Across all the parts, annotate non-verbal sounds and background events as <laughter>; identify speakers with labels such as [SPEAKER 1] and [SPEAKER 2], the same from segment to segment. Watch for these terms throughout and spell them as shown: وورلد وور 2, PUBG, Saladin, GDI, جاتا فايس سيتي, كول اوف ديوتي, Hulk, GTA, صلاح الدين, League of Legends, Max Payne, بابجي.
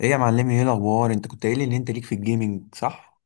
[SPEAKER 1] ايه يا معلمي، ايه الاخبار؟ انت كنت قايل لي ان انت ليك في الجيمنج صح؟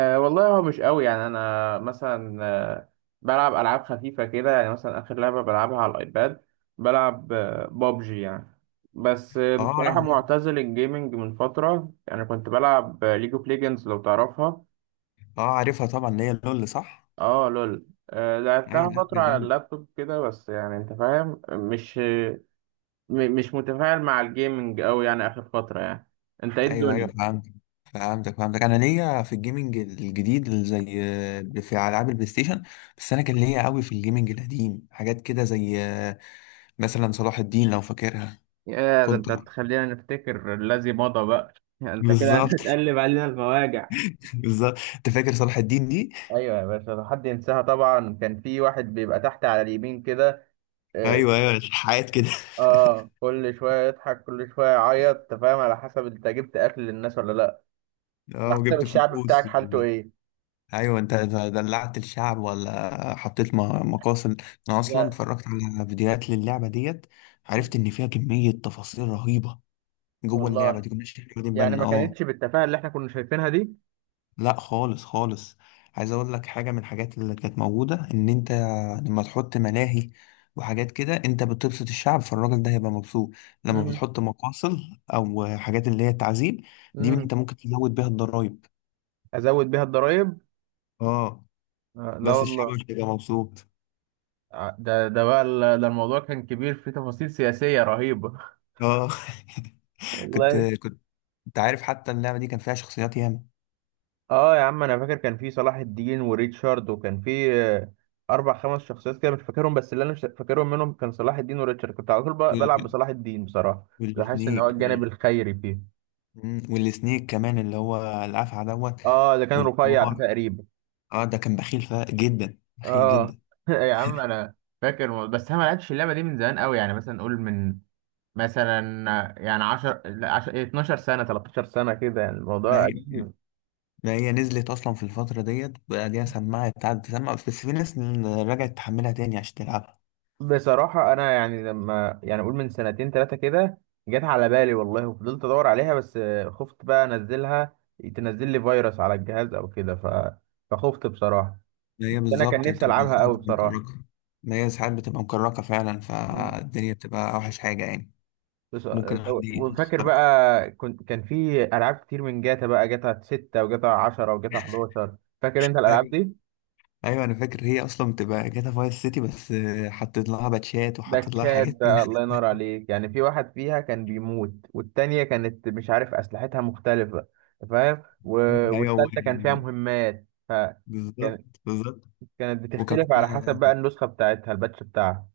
[SPEAKER 2] والله هو مش قوي. يعني انا مثلا بلعب العاب خفيفه كده. يعني مثلا اخر لعبه بلعبها على الايباد بلعب بابجي يعني. بس
[SPEAKER 1] اه،
[SPEAKER 2] بصراحه معتزل الجيمنج من فتره. يعني كنت بلعب ليج اوف ليجندز لو تعرفها.
[SPEAKER 1] اه، عارفها طبعا، اللي هي لول صح؟
[SPEAKER 2] اه لول،
[SPEAKER 1] ايوه،
[SPEAKER 2] لعبتها
[SPEAKER 1] لا
[SPEAKER 2] فترة
[SPEAKER 1] ده
[SPEAKER 2] على
[SPEAKER 1] جامد.
[SPEAKER 2] اللابتوب كده. بس يعني انت فاهم، مش مش متفاعل مع الجيمنج أوي يعني آخر فترة يعني. انت ايه
[SPEAKER 1] ايوه، ايوه،
[SPEAKER 2] الدنيا؟
[SPEAKER 1] فهمتك فهمتك. انا ليا في الجيمنج الجديد اللي زي في العاب البلاي ستيشن. بس انا كان ليا قوي في الجيمنج القديم، حاجات كده زي مثلا صلاح الدين، لو فاكرها.
[SPEAKER 2] يا ده
[SPEAKER 1] كنت.
[SPEAKER 2] انت تخلينا نفتكر الذي مضى بقى <laughs> انت كده
[SPEAKER 1] بالظبط. <laughs>
[SPEAKER 2] هتقلب علينا المواجع.
[SPEAKER 1] بالظبط، انت فاكر صلاح الدين دي؟
[SPEAKER 2] ايوه يا باشا، لو حد ينساها طبعا. كان في واحد بيبقى تحت على اليمين كده. اه.
[SPEAKER 1] ايوه، ايوه، حاجات كده. <laughs>
[SPEAKER 2] كل شويه يضحك كل شويه يعيط. انت فاهم، على حسب انت جبت اكل للناس ولا لا،
[SPEAKER 1] اه،
[SPEAKER 2] على حسب
[SPEAKER 1] وجبت
[SPEAKER 2] الشعب بتاعك
[SPEAKER 1] فلوس.
[SPEAKER 2] حالته ايه.
[SPEAKER 1] ايوه، انت إذا دلعت الشعب ولا حطيت مقاصد. انا اصلا
[SPEAKER 2] لا.
[SPEAKER 1] اتفرجت على فيديوهات للعبه ديت. عرفت
[SPEAKER 2] مم.
[SPEAKER 1] ان فيها كميه تفاصيل رهيبه. جوه اللعبه
[SPEAKER 2] والله
[SPEAKER 1] دي، كناش احنا واخدين
[SPEAKER 2] يعني
[SPEAKER 1] بالنا.
[SPEAKER 2] ما
[SPEAKER 1] اه.
[SPEAKER 2] كانتش بالتفاهه اللي احنا كنا شايفينها دي.
[SPEAKER 1] لا، خالص خالص. عايز اقول لك حاجه، من الحاجات اللي كانت موجوده، ان انت لما تحط ملاهي وحاجات كده انت بتبسط الشعب، فالراجل ده هيبقى مبسوط. لما
[SPEAKER 2] مم.
[SPEAKER 1] بتحط مقاصد او حاجات اللي هي تعذيب، دي
[SPEAKER 2] مم.
[SPEAKER 1] انت ممكن تزود بيها الضرايب.
[SPEAKER 2] ازود بيها الضرايب؟
[SPEAKER 1] اه،
[SPEAKER 2] آه لا
[SPEAKER 1] بس الشعب مش
[SPEAKER 2] والله.
[SPEAKER 1] هيبقى مبسوط.
[SPEAKER 2] ده الموضوع كان كبير، فيه تفاصيل سياسيه رهيبه <laughs>
[SPEAKER 1] اه. <laughs> كنت
[SPEAKER 2] والله.
[SPEAKER 1] كنت انت عارف، حتى اللعبة دي كان فيها شخصيات ياما.
[SPEAKER 2] اه يا عم، انا فاكر كان في صلاح الدين وريتشارد، وكان في اربع خمس شخصيات كده مش فاكرهم. بس اللي انا مش فاكرهم منهم كان صلاح الدين وريتشارد. كنت على طول بلعب
[SPEAKER 1] وال-
[SPEAKER 2] بصلاح الدين بصراحه. كنت بحس ان
[SPEAKER 1] والسنيك
[SPEAKER 2] هو الجانب الخيري فيه.
[SPEAKER 1] والسنيك كمان، اللي هو الأفعى دوت.
[SPEAKER 2] اه، ده كان رفيع ده
[SPEAKER 1] والحمار.
[SPEAKER 2] تقريبا.
[SPEAKER 1] اه، ده كان بخيل جدا، بخيل
[SPEAKER 2] اه
[SPEAKER 1] جدا.
[SPEAKER 2] <laughs> يا عم، انا فاكر بس انا ما لعبتش اللعبه دي من زمان قوي. يعني مثلا نقول من، مثلا يعني 10 لا 10 12 سنه 13 سنه كده. يعني
[SPEAKER 1] ما
[SPEAKER 2] الموضوع
[SPEAKER 1] هي
[SPEAKER 2] قديم.
[SPEAKER 1] ما هي نزلت أصلا في الفترة ديت، وبعديها قعدت تسمع، بس في ناس رجعت تحملها تاني عشان تلعبها.
[SPEAKER 2] بصراحة أنا يعني لما يعني أقول من سنتين تلاتة كده جت على بالي والله، وفضلت أدور عليها. بس خفت بقى أنزلها، تنزل لي فيروس على الجهاز أو كده. فخفت بصراحة.
[SPEAKER 1] ما
[SPEAKER 2] بس
[SPEAKER 1] هي
[SPEAKER 2] أنا كان
[SPEAKER 1] بالظبط،
[SPEAKER 2] نفسي
[SPEAKER 1] بتبقى
[SPEAKER 2] ألعبها
[SPEAKER 1] ساعات
[SPEAKER 2] أوي
[SPEAKER 1] بتبقى
[SPEAKER 2] بصراحة.
[SPEAKER 1] مكركة. ما هي ساعات بتبقى مكركة فعلا،
[SPEAKER 2] مم.
[SPEAKER 1] فالدنيا بتبقى أوحش حاجة يعني.
[SPEAKER 2] بس...
[SPEAKER 1] ممكن حد
[SPEAKER 2] وفاكر
[SPEAKER 1] يخترقك.
[SPEAKER 2] بقى، كنت كان في ألعاب كتير من جاتا بقى، جاتا 6 وجاتا عشرة وجاتا حداشر. فاكر أنت الألعاب دي؟
[SPEAKER 1] ايوه، انا فاكر، هي اصلا بتبقى جاتا فايس سيتي، بس حطيت لها باتشات
[SPEAKER 2] ده
[SPEAKER 1] وحطيت لها
[SPEAKER 2] تشاد،
[SPEAKER 1] حاجات كده.
[SPEAKER 2] ده الله ينور عليك. يعني في واحد فيها كان بيموت، والتانية كانت مش عارف أسلحتها مختلفة. أنت فاهم.
[SPEAKER 1] <laughs> ايوه،
[SPEAKER 2] والتالتة كان فيها مهمات. كان...
[SPEAKER 1] بالظبط، بالظبط.
[SPEAKER 2] كانت بتختلف
[SPEAKER 1] وكمان
[SPEAKER 2] على حسب بقى النسخة بتاعتها، الباتش بتاعها.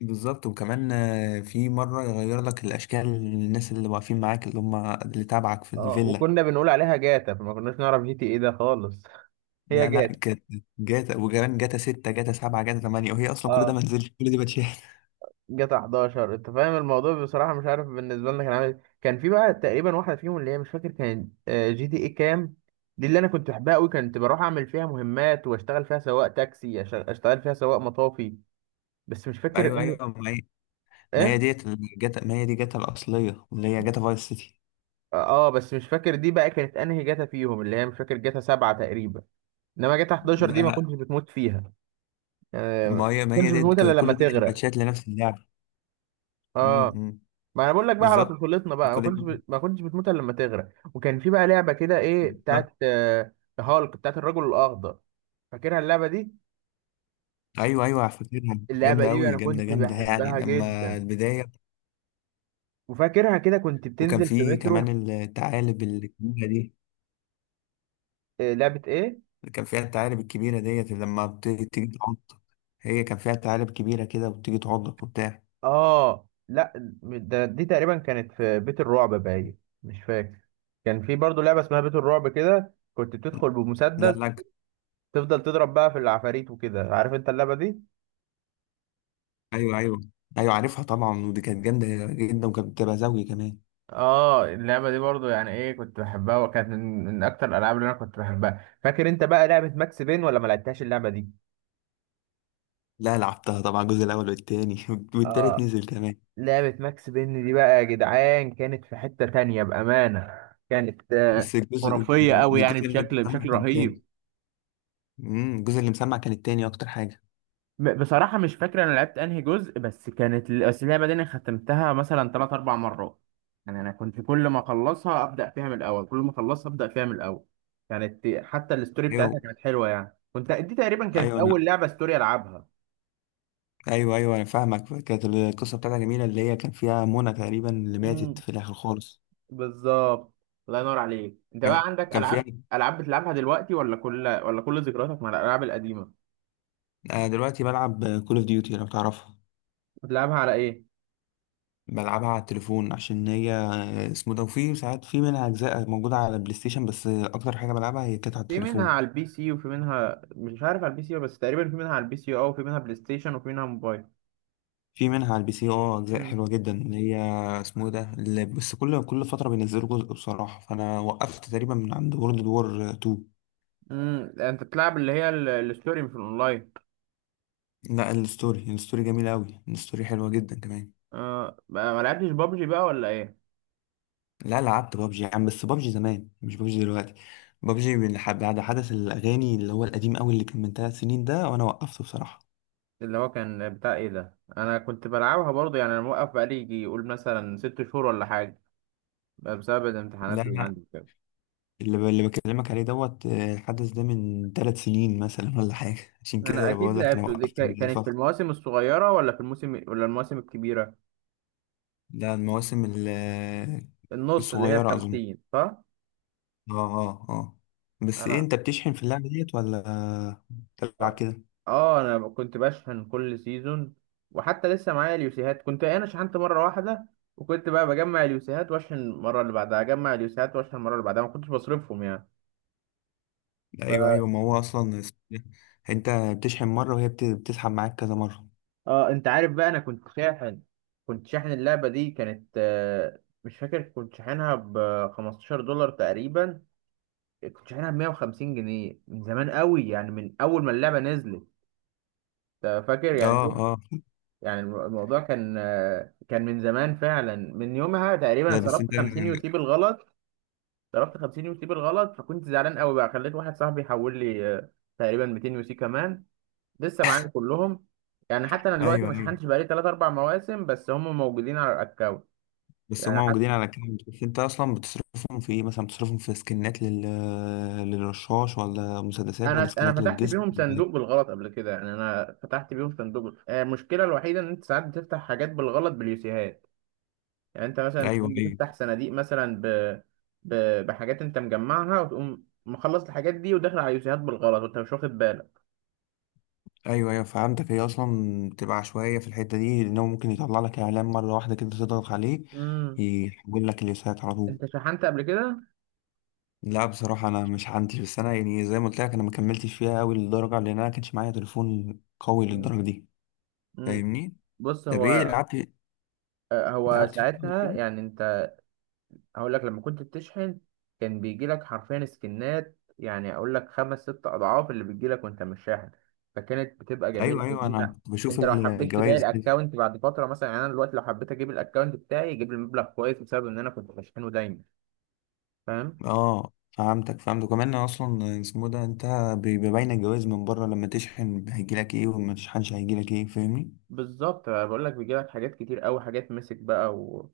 [SPEAKER 1] بالظبط وكمان في مره يغير لك الاشكال، الناس اللي واقفين معاك اللي هم اللي تابعك في
[SPEAKER 2] اه،
[SPEAKER 1] الفيلا.
[SPEAKER 2] وكنا بنقول عليها جاتا فما كناش نعرف جي تي ايه ده خالص <laughs> هي
[SPEAKER 1] لا لا،
[SPEAKER 2] جاتا.
[SPEAKER 1] كانت جاتا. وكمان جاتا 6، جاتا 7، جاتا 8، وهي اصلا كل ده
[SPEAKER 2] اه.
[SPEAKER 1] ما نزلش، كل دي باتشات.
[SPEAKER 2] جاتا 11 انت فاهم الموضوع بصراحه مش عارف بالنسبه لنا كان عامل إيه. كان في بقى تقريبا واحده فيهم اللي هي مش فاكر كانت جي دي اي كام. دي اللي انا كنت بحبها قوي. كنت بروح اعمل فيها مهمات واشتغل فيها سواق تاكسي، اشتغل فيها سواق مطافي. بس مش
[SPEAKER 1] <laughs>
[SPEAKER 2] فاكر
[SPEAKER 1] ايوه،
[SPEAKER 2] انهي.
[SPEAKER 1] ايوه، ما هي
[SPEAKER 2] ايه.
[SPEAKER 1] ديت الجاتا، ما هي دي جاتا الاصليه، اللي هي جاتا فايس سيتي.
[SPEAKER 2] اه. بس مش فاكر دي بقى كانت انهي جاتا فيهم. اللي هي مش فاكر، جاتا 7 تقريبا. انما جاتا 11
[SPEAKER 1] لا
[SPEAKER 2] دي ما
[SPEAKER 1] لا،
[SPEAKER 2] كنتش بتموت فيها.
[SPEAKER 1] ما
[SPEAKER 2] ما
[SPEAKER 1] هي ما هي
[SPEAKER 2] كنتش
[SPEAKER 1] ديت
[SPEAKER 2] بتموت الا
[SPEAKER 1] كل
[SPEAKER 2] لما
[SPEAKER 1] ده كان
[SPEAKER 2] تغرق.
[SPEAKER 1] باتشات لنفس اللعبه.
[SPEAKER 2] اه.
[SPEAKER 1] امم
[SPEAKER 2] ما انا بقول لك بقى على
[SPEAKER 1] بالظبط.
[SPEAKER 2] طفولتنا بقى
[SPEAKER 1] كل
[SPEAKER 2] ما كنتش بتموت الا لما تغرق. وكان في بقى لعبه كده، ايه،
[SPEAKER 1] بالظبط.
[SPEAKER 2] بتاعت هالك، بتاعت الرجل الاخضر. فاكرها اللعبه دي؟
[SPEAKER 1] ايوه، ايوه، فاكرها،
[SPEAKER 2] اللعبه
[SPEAKER 1] جامده
[SPEAKER 2] دي
[SPEAKER 1] قوي،
[SPEAKER 2] انا
[SPEAKER 1] جامده
[SPEAKER 2] كنت
[SPEAKER 1] جامده يعني
[SPEAKER 2] بحبها
[SPEAKER 1] لما
[SPEAKER 2] جدا.
[SPEAKER 1] البدايه.
[SPEAKER 2] وفاكرها كده، كنت
[SPEAKER 1] وكان
[SPEAKER 2] بتنزل في
[SPEAKER 1] في
[SPEAKER 2] مترو.
[SPEAKER 1] كمان الثعالب الكبيره دي.
[SPEAKER 2] لعبه ايه.
[SPEAKER 1] كان فيها الثعالب الكبيره ديت، اللي لما تيجي تعضك. هي كان فيها ثعالب كبيره كده، وبتيجي تعضك وبتاع.
[SPEAKER 2] اه لا، ده دي تقريبا كانت في بيت الرعب باين. مش فاكر. كان في برضو لعبه اسمها بيت الرعب كده، كنت بتدخل
[SPEAKER 1] لا
[SPEAKER 2] بمسدس
[SPEAKER 1] لا.
[SPEAKER 2] تفضل تضرب بقى في العفاريت وكده. عارف انت اللعبه دي.
[SPEAKER 1] ايوه، ايوه. ايوه، عارفها طبعا، ودي كانت جامده جدا، وكانت بتبقى زوجي كمان.
[SPEAKER 2] اه. اللعبة دي برضو يعني ايه، كنت بحبها، وكانت من اكتر الالعاب اللي انا كنت بحبها. فاكر انت بقى لعبة ماكس بين ولا ما لعبتهاش اللعبة دي؟
[SPEAKER 1] لا، لعبتها طبعا، الجزء الاول والتاني. <laughs> والتالت
[SPEAKER 2] اه.
[SPEAKER 1] نزل كمان.
[SPEAKER 2] لعبة ماكس بين دي بقى يا جدعان كانت في حتة تانية بأمانة. كانت
[SPEAKER 1] بس الجزء
[SPEAKER 2] خرافية قوي يعني
[SPEAKER 1] الجزء اللي
[SPEAKER 2] بشكل
[SPEAKER 1] اتعمل
[SPEAKER 2] بشكل
[SPEAKER 1] كان تاني.
[SPEAKER 2] رهيب.
[SPEAKER 1] الجزء اللي مسمع كان التاني، اكتر حاجه.
[SPEAKER 2] بصراحة مش فاكر أنا لعبت أنهي جزء. بس كانت بس اللعبة دي أنا ختمتها مثلا تلات أربع مرات. يعني أنا كنت كل ما أخلصها أبدأ فيها من الأول، كل ما أخلصها أبدأ فيها من الأول. كانت حتى الستوري بتاعتها
[SPEAKER 1] ايوه،
[SPEAKER 2] كانت حلوة. يعني كنت، دي تقريبا كانت
[SPEAKER 1] ايوه،
[SPEAKER 2] أول لعبة ستوري ألعبها.
[SPEAKER 1] انا فاهمك، كانت القصه بتاعتها جميله، اللي هي كان فيها منى تقريبا، اللي ماتت
[SPEAKER 2] امم.
[SPEAKER 1] في الاخر خالص.
[SPEAKER 2] بالظبط. الله ينور عليك. أنت بقى
[SPEAKER 1] يعني
[SPEAKER 2] عندك
[SPEAKER 1] كان
[SPEAKER 2] ألعاب،
[SPEAKER 1] فيها.
[SPEAKER 2] ألعاب بتلعبها دلوقتي، ولا كل ذكرياتك مع الألعاب القديمة؟
[SPEAKER 1] انا دلوقتي بلعب كول اوف ديوتي، لو تعرفها.
[SPEAKER 2] بتلعبها على إيه؟
[SPEAKER 1] بلعبها على التليفون، عشان هي اسمه ده، وفي ساعات في منها اجزاء موجوده على البلاي ستيشن، بس اكتر حاجه بلعبها هي كانت على
[SPEAKER 2] في منها
[SPEAKER 1] التليفون.
[SPEAKER 2] على البي سي، وفي منها مش عارف على البي سي، بس تقريبا في منها على البي سي اه. وفي منها بلاي ستيشن وفي منها موبايل.
[SPEAKER 1] في منها على البي سي، اه، اجزاء حلوه جدا، اللي هي اسمه ده، اللي بس كل فتره بينزلوا جزء بصراحه، فانا وقفت تقريبا من عند وورلد وور 2.
[SPEAKER 2] امم. انت بتلعب اللي هي الستوري مش الاونلاين.
[SPEAKER 1] لا، الستوري جميل قوي، الستوري حلوه جدا كمان.
[SPEAKER 2] آه ما لعبتش بابجي بقى ولا ايه؟
[SPEAKER 1] لا، لعبت بابجي يا عم، بس بابجي زمان مش بابجي دلوقتي. بابجي من بعد حدث الاغاني، اللي هو القديم قوي، اللي كان من 3 سنين ده، وانا وقفته بصراحه.
[SPEAKER 2] اللي هو كان بتاع ايه ده، انا كنت بلعبها برضه. يعني انا موقف بقالي يجي يقول مثلا 6 شهور ولا حاجه بقى بسبب
[SPEAKER 1] لا
[SPEAKER 2] الامتحانات اللي
[SPEAKER 1] لا.
[SPEAKER 2] عندي كده.
[SPEAKER 1] اللي بكلمك عليه دوت الحدث ده من 3 سنين مثلا ولا حاجه. <laughs> عشان
[SPEAKER 2] انا
[SPEAKER 1] كده
[SPEAKER 2] اكيد
[SPEAKER 1] بقول لك انا
[SPEAKER 2] لعبته دي
[SPEAKER 1] وقفت من
[SPEAKER 2] كانت في
[SPEAKER 1] الفتره.
[SPEAKER 2] المواسم الصغيره، ولا في الموسم ولا المواسم الكبيره،
[SPEAKER 1] لا، المواسم
[SPEAKER 2] النص اللي هي
[SPEAKER 1] الصغيره اظن.
[SPEAKER 2] الخمسين، صح؟
[SPEAKER 1] اه، اه، اه. بس ايه،
[SPEAKER 2] انا
[SPEAKER 1] انت بتشحن في اللعبه ديت ولا بتلعب كده؟
[SPEAKER 2] اه. انا كنت بشحن كل سيزون. وحتى لسه معايا اليوسيهات. كنت انا شحنت مره واحده، وكنت بقى بجمع اليوسيهات واشحن المره اللي بعدها، اجمع اليوسيهات واشحن المره اللي بعدها، ما كنتش بصرفهم يعني. ف
[SPEAKER 1] ايوه، ايوه، ما هو اصلا انت بتشحن مره وهي بتسحب معاك كذا مره.
[SPEAKER 2] اه انت عارف بقى، انا كنت شاحن. كنت شاحن اللعبه دي، كانت مش فاكر كنت شاحنها ب $15 تقريبا. كنت شاحنها ب 150 جنيه من زمان قوي. يعني من اول ما اللعبه نزلت. أنت فاكر
[SPEAKER 1] اه.
[SPEAKER 2] يعني.
[SPEAKER 1] اه،
[SPEAKER 2] يعني الموضوع كان كان من زمان فعلا. من يومها تقريبا
[SPEAKER 1] لا، بس
[SPEAKER 2] صرفت
[SPEAKER 1] انت.
[SPEAKER 2] 50 يوتي بالغلط، صرفت 50 يوتي بالغلط. فكنت زعلان قوي بقى، خليت واحد صاحبي يحول لي تقريبا 200 يوتي كمان. لسه معايا كلهم. يعني حتى انا
[SPEAKER 1] ايوه،
[SPEAKER 2] دلوقتي
[SPEAKER 1] ايوه،
[SPEAKER 2] ما شحنتش بقالي 3 4 مواسم، بس هم موجودين على الاكونت.
[SPEAKER 1] بس هم
[SPEAKER 2] يعني
[SPEAKER 1] موجودين
[SPEAKER 2] حتى
[SPEAKER 1] على كام، بس انت اصلا بتصرفهم في ايه؟ مثلا بتصرفهم في سكنات للرشاش ولا مسدسات ولا
[SPEAKER 2] انا
[SPEAKER 1] سكنات
[SPEAKER 2] انا فتحت
[SPEAKER 1] للجسم
[SPEAKER 2] بيهم صندوق
[SPEAKER 1] إيه؟
[SPEAKER 2] بالغلط قبل كده. يعني انا فتحت بيهم صندوق. المشكله الوحيده ان انت ساعات بتفتح حاجات بالغلط باليوسيهات. يعني انت مثلا
[SPEAKER 1] ايوه، ايوه.
[SPEAKER 2] تكون بتفتح صناديق مثلا ب... بحاجات انت مجمعها، وتقوم مخلص الحاجات دي وداخل على يوسيهات بالغلط وانت مش واخد بالك.
[SPEAKER 1] ايوه، ايوه، فهمتك. هي اصلا بتبقى عشوائيه في الحته دي، لانه ممكن يطلع لك اعلان مره واحده كده، تضغط عليه.
[SPEAKER 2] امم.
[SPEAKER 1] يحول لك اليسات على طول.
[SPEAKER 2] انت شحنت قبل كده؟
[SPEAKER 1] لا، بصراحة أنا مش عندي، بس أنا يعني زي ما قلت لك، أنا ما كملتش فيها أوي للدرجة، لأن أنا كانش معايا تليفون قوي
[SPEAKER 2] مم.
[SPEAKER 1] للدرجة دي.
[SPEAKER 2] مم.
[SPEAKER 1] فاهمني؟
[SPEAKER 2] بص،
[SPEAKER 1] طب إيه،
[SPEAKER 2] هو
[SPEAKER 1] لعبت
[SPEAKER 2] هو
[SPEAKER 1] لعبت فيه قبل
[SPEAKER 2] ساعتها
[SPEAKER 1] كده؟
[SPEAKER 2] يعني، انت هقول لك، لما كنت بتشحن كان بيجي لك حرفيا سكنات، يعني اقول لك خمس ست اضعاف اللي بيجي لك وانت مش شاحن. فكانت بتبقى جميله
[SPEAKER 1] أيوه،
[SPEAKER 2] قوي.
[SPEAKER 1] أيوه، أنا
[SPEAKER 2] انت،
[SPEAKER 1] كنت بشوف
[SPEAKER 2] انت لو حبيت تبيع
[SPEAKER 1] الجوايز كده.
[SPEAKER 2] الاكونت بعد فتره مثلا، يعني انا دلوقتي لو حبيت اجيب الاكونت بتاعي يجيب لي مبلغ كويس بسبب ان انا كنت بشحنه دايما. فاهم.
[SPEAKER 1] أه، فهمتك فهمتك، كمان أصلا اسمه ده، أنت بيبقى باين الجوايز من بره، لما تشحن هيجيلك إيه وما تشحنش هيجيلك إيه، فاهمني؟
[SPEAKER 2] بالظبط. بقول لك بيجي لك حاجات كتير قوي، حاجات مسك بقى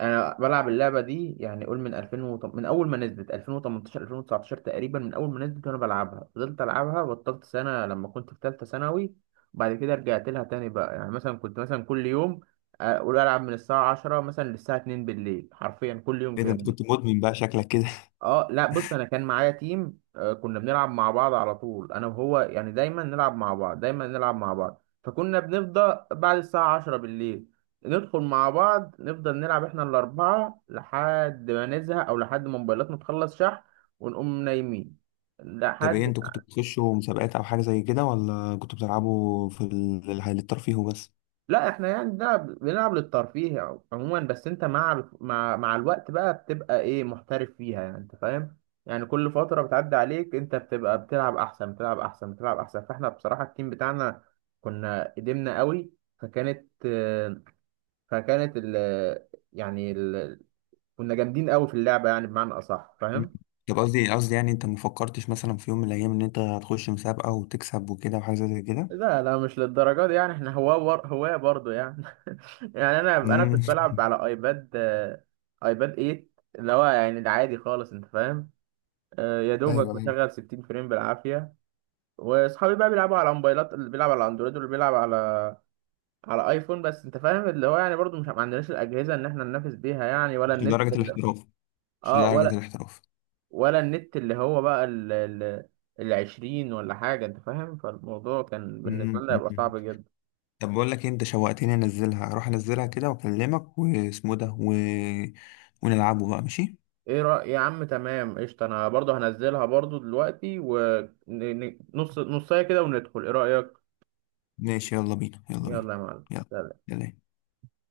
[SPEAKER 2] انا بلعب اللعبه دي يعني قول من 2000 من اول ما نزلت 2018 2019 تقريبا. من اول ما نزلت وانا بلعبها، فضلت العبها، بطلت سنه لما كنت في ثالثه ثانوي، وبعد كده رجعت لها تاني بقى. يعني مثلا كنت مثلا كل يوم اقول العب من الساعه 10 مثلا للساعه 2 بالليل حرفيا كل يوم
[SPEAKER 1] إيه ده،
[SPEAKER 2] كده.
[SPEAKER 1] أنت كنت مدمن بقى شكلك كده.
[SPEAKER 2] اه لا، بص انا كان معايا تيم كنا بنلعب مع بعض على طول انا وهو. يعني دايما نلعب مع بعض دايما نلعب مع بعض، فكنا بنفضل بعد الساعة 10 بالليل ندخل مع بعض نفضل نلعب احنا الأربعة لحد ما نزهق أو لحد ما موبايلاتنا تخلص شحن ونقوم نايمين
[SPEAKER 1] <laughs> طب إيه،
[SPEAKER 2] لحد
[SPEAKER 1] أنتوا كنتوا بتخشوا مسابقات أو حاجة زي كده، ولا كنتوا بتلعبوا في الترفيه وبس؟
[SPEAKER 2] لا، احنا يعني بنلعب للترفيه عموما. بس انت مع مع الوقت بقى بتبقى ايه، محترف فيها يعني انت فاهم. يعني كل فترة بتعدي عليك انت بتبقى بتلعب احسن بتلعب احسن بتلعب احسن. فاحنا بصراحة التيم بتاعنا كنا قدمنا قوي. فكانت آه، فكانت ال يعني ال كنا جامدين قوي في اللعبة يعني بمعنى اصح.
[SPEAKER 1] مم.
[SPEAKER 2] فاهم.
[SPEAKER 1] طب قصدي قصدي، يعني انت ما فكرتش مثلا في يوم من الايام ان انت هتخش مسابقه وتكسب وكده، وحاجه زي كده.
[SPEAKER 2] لا لا مش للدرجة دي. يعني احنا هواة هواة برضه يعني. <laughs> يعني انا
[SPEAKER 1] مم.
[SPEAKER 2] كنت بلعب على ايباد ايباد 8 اللي هو يعني العادي خالص انت فاهم. يا
[SPEAKER 1] ايوه،
[SPEAKER 2] دوبك
[SPEAKER 1] ايوه،
[SPEAKER 2] مشغل 60 فريم بالعافية. واصحابي بقى بيلعبوا على موبايلات، اللي بيلعب على اندرويد واللي بيلعب على على ايفون. بس انت فاهم اللي هو يعني برضه مش ما عندناش الاجهزة ان احنا ننافس بيها يعني
[SPEAKER 1] مش لدرجه الاحتراف. مش
[SPEAKER 2] اه.
[SPEAKER 1] لدرجه
[SPEAKER 2] ولا
[SPEAKER 1] الاحتراف.
[SPEAKER 2] ولا النت اللي هو بقى العشرين ولا حاجة انت فاهم. فالموضوع كان بالنسبة
[SPEAKER 1] مم.
[SPEAKER 2] لنا هيبقى
[SPEAKER 1] مم.
[SPEAKER 2] صعب جدا.
[SPEAKER 1] طب بقول لك إيه، انت شوقتني، اروح انزلها كده واكلمك واسمه ده ونلعبه بقى، ماشي.
[SPEAKER 2] ايه رأي يا عم؟ تمام قشطة، انا برضه هنزلها برضه دلوقتي ونص، نصاية كده وندخل، ايه رأيك؟
[SPEAKER 1] ماشي، يلا بينا، يلا بينا.
[SPEAKER 2] يلا يا
[SPEAKER 1] يلا
[SPEAKER 2] معلم.
[SPEAKER 1] يلا.